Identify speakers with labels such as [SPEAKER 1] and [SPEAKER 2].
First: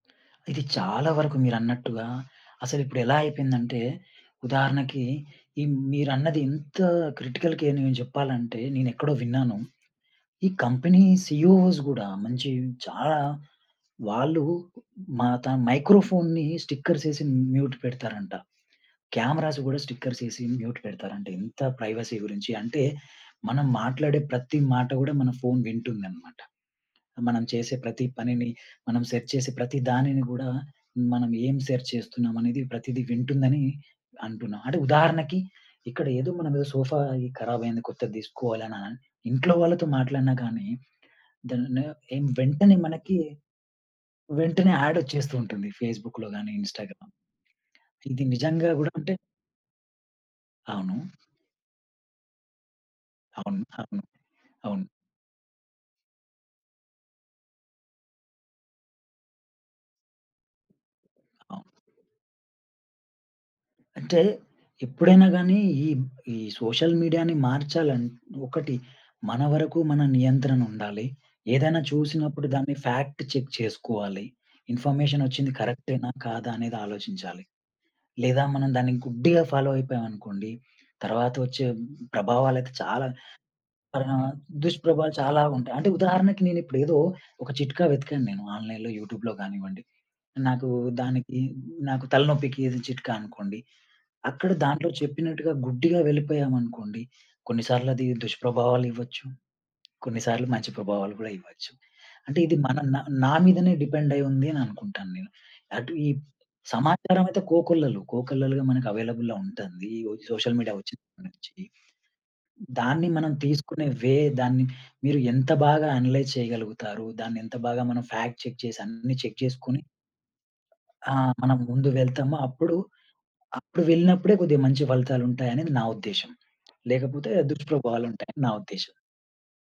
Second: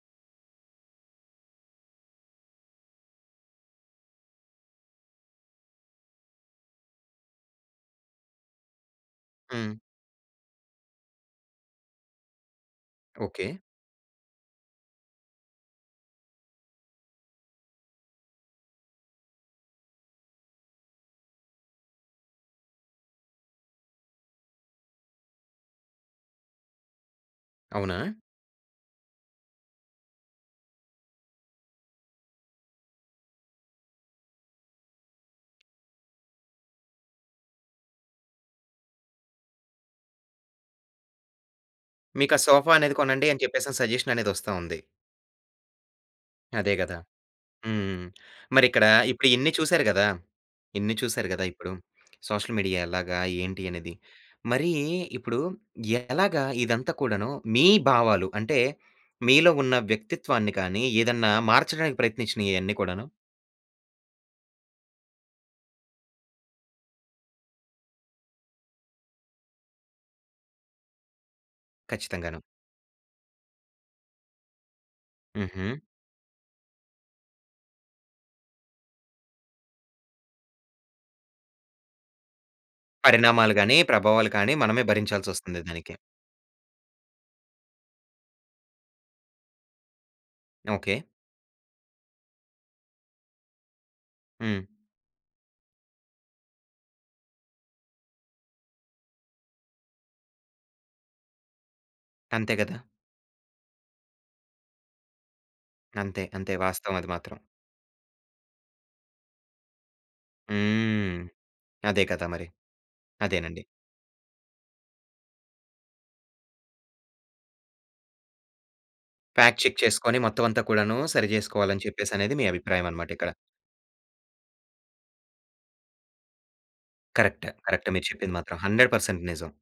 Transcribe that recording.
[SPEAKER 1] ఇది చాలా వరకు మీరన్నట్టుగా అసలిప్పుడు ఎలా అయిపోయిందంటే ఉదాహరణకి, ఈ మీరన్నది ఇంత క్రిటికల్‌కేర్‌ని నేను జెప్పాలంటే నేనేక్కడో విన్నాను.
[SPEAKER 2] హ్మ్.
[SPEAKER 1] ఈ కంపెనీ సిఇఓ‌స్ గూడా మంచి చాలా
[SPEAKER 2] ఓకే.
[SPEAKER 1] వాళ్ళు మాతన్ మైక్రోఫోన్‌ని స్టిక్కర్స్ ఏసి మ్యూట్ పెడతారంట. క్యామరాస్ గూడా స్టిక్కర్స్ ఏసి మ్యూట్ పెడతారంట ఇంత ప్రైవసీ గురించి. అంటే మనం మాట్లాడే ప్రతి మాట గూడా మన ఫోన్ వింటుందన్నమాట. మనం చేసే
[SPEAKER 2] అవునా!
[SPEAKER 1] ప్రతి పనిని, మనం సెర్చ్ చేసే ప్రతి దానిని గూడా మనం ఏం సెర్చ్ చేస్తున్నామనేది ప్రతీదీ వింటుందని అంటున్నా. అంటే ఉదాహరణకి ఇక్కడ ఏదో మనం ఏదో సోఫా ఈ కరాబయింది. కొత్తది తీసుకోవాలి అననన్ ఇంట్లో వాళ్ళతో మాట్లాడినా గానీ దాన్నేం ఏం
[SPEAKER 2] మీకా సోఫా
[SPEAKER 1] వెంటనే
[SPEAKER 2] అనేది
[SPEAKER 1] మనకి
[SPEAKER 2] కొనండి అని జెప్పేసని సజెషన్ అనేది వస్తా
[SPEAKER 1] వెంటనే
[SPEAKER 2] ఉంది.
[SPEAKER 1] యాడొచ్చేస్తూ ఉంటుంది ఫేస్‌బుక్‌లో గానీ,
[SPEAKER 2] అదే గదా!
[SPEAKER 1] ఇన్‌స్టా‌గ్రామ్.
[SPEAKER 2] హ్మ్. హ్మ్.
[SPEAKER 1] ఇది నిజంగా
[SPEAKER 2] మరిక్కడ
[SPEAKER 1] గూడా అంటే
[SPEAKER 2] ఇప్పుడు ఇన్ని చూసారు గదా! ఇన్ని
[SPEAKER 1] అవును.
[SPEAKER 2] చూసారు గదా! ఇప్పుడు సోషల్ మీడియా ఎలాగా? ఏంటి
[SPEAKER 1] అవును.
[SPEAKER 2] అనేది?
[SPEAKER 1] అవును.
[SPEAKER 2] మరీ
[SPEAKER 1] అవును.
[SPEAKER 2] ఇప్పుడు ఎలాగా ఇదంతా కూడాను మీ భావాలు అంటే, మీలో ఉన్న వ్యక్తిత్వాన్ని కానీ, ఏదన్నా
[SPEAKER 1] అవును.
[SPEAKER 2] మార్చడానికి ప్రయత్నించినయి ఈ అన్నీ కూడాను?
[SPEAKER 1] అంటే ఎప్పుడైనా గానీ ఈ, ఈ సోషల్ మీడియా‌ని మార్చాలని ఒకటి, మన వరకు మన నియంత్రనుండాలి. ఏదన్నా
[SPEAKER 2] ఖచ్చితంగాను.
[SPEAKER 1] చూసినప్పుడు దాన్ని ఫ్యాక్ట్ చెక్ చేసుకోవాలి. ఇన్ఫర్మేషన్ ఒచ్చింది
[SPEAKER 2] హుహు.
[SPEAKER 1] కరెక్టే‌నా? కాదా? అనేది ఆలోచించాలి. లేదా, మనం దాన్ని గుడ్డిగా ఫాలో అయిపోయామనుకోండి. తర్వాత వచ్చే ప్రభావాలయితే చాలా
[SPEAKER 2] పరిణామాలు గానీ, ప్రభావాలు
[SPEAKER 1] పరిణామాలు
[SPEAKER 2] కానీ, మనమే
[SPEAKER 1] దుష్ప్రభావాలు చాలా
[SPEAKER 2] భరించాల్సొస్తుంది
[SPEAKER 1] ఉంటయి. అంటే
[SPEAKER 2] దానికి.
[SPEAKER 1] ఉదాహరణకి నేనిప్పుడు ఏదో ఒక చిట్కా వెతికాను నేను ఆన్‌లైన్‌లో, యూట్యూబ్‌లో గానివ్వండి. నాకు
[SPEAKER 2] ఓకే.
[SPEAKER 1] దానికి నాకు తలనొప్పికి ఇది చిట్కా అనుకోండి. అక్కడ
[SPEAKER 2] హ్మ్.
[SPEAKER 1] దాంట్లో చెప్పినట్టుగా గుడ్డిగా వెళ్ళిపోయామనుకోండి, కొన్నిసార్లు అది దుష్ప్రభావాలు ఇవ్వొచ్చు. కొన్నిసార్లు మంచి ప్రభావాలు గూడా ఇవ్వచ్చు. అంటే
[SPEAKER 2] అంతే
[SPEAKER 1] ఇది మన
[SPEAKER 2] గదా!
[SPEAKER 1] నా, నా మీదనే డిపెండ్ అయ్యి ఉంది అని అనుకుంటాను నేను. అటు ఈ
[SPEAKER 2] అంతే. అంతే. వాస్తవం అది
[SPEAKER 1] సమాచారం
[SPEAKER 2] మాత్రం.
[SPEAKER 1] అయితే కోకొల్లలు. కోకొల్లలుగా మనకు అవైలబుల్‌లో ఉంటంది. ఈ సోషల్ మీడియా
[SPEAKER 2] హ్మ్.
[SPEAKER 1] వచ్చినప్పటి నుంచి.
[SPEAKER 2] అదే కదా మరి.
[SPEAKER 1] దాన్ని మనం
[SPEAKER 2] అదేనండి.
[SPEAKER 1] తీసుకునే వే, దాన్ని మీరు ఎంత బాగా అనలైజ్ చేయగలుగుతారు? దాన్ని ఎంత బాగా మనం ఫ్యాక్ట్ చెక్ చేసి అన్ని చెక్
[SPEAKER 2] ఫ్యాక్ చెక్
[SPEAKER 1] జేసుకొని
[SPEAKER 2] చేసుకొని మొత్తం అంతా కూడాను
[SPEAKER 1] ఆ!
[SPEAKER 2] సరి
[SPEAKER 1] మనం
[SPEAKER 2] జేసుకోవాలని
[SPEAKER 1] ముందు
[SPEAKER 2] చెప్పేసనేది
[SPEAKER 1] వెళ్తాము.
[SPEAKER 2] మీ
[SPEAKER 1] అప్పుడు,
[SPEAKER 2] అభిప్రాయమన‌మాట ఇక్కడ.
[SPEAKER 1] అప్పుడు వెళ్ళినప్పుడే కొద్దిగా మంచి ఫలితాలుంటాయనేది నా ఉద్దేశ్యం. లేకపోతే
[SPEAKER 2] కరెక్ట్. కరెక్టే మీరు చెప్పింది
[SPEAKER 1] దుష్ప్రభావాలుంటాయని నా
[SPEAKER 2] మాత్రం. హండ్రెడ్
[SPEAKER 1] ఉద్దేశ్యం.
[SPEAKER 2] పర్సెంట్ నిజం.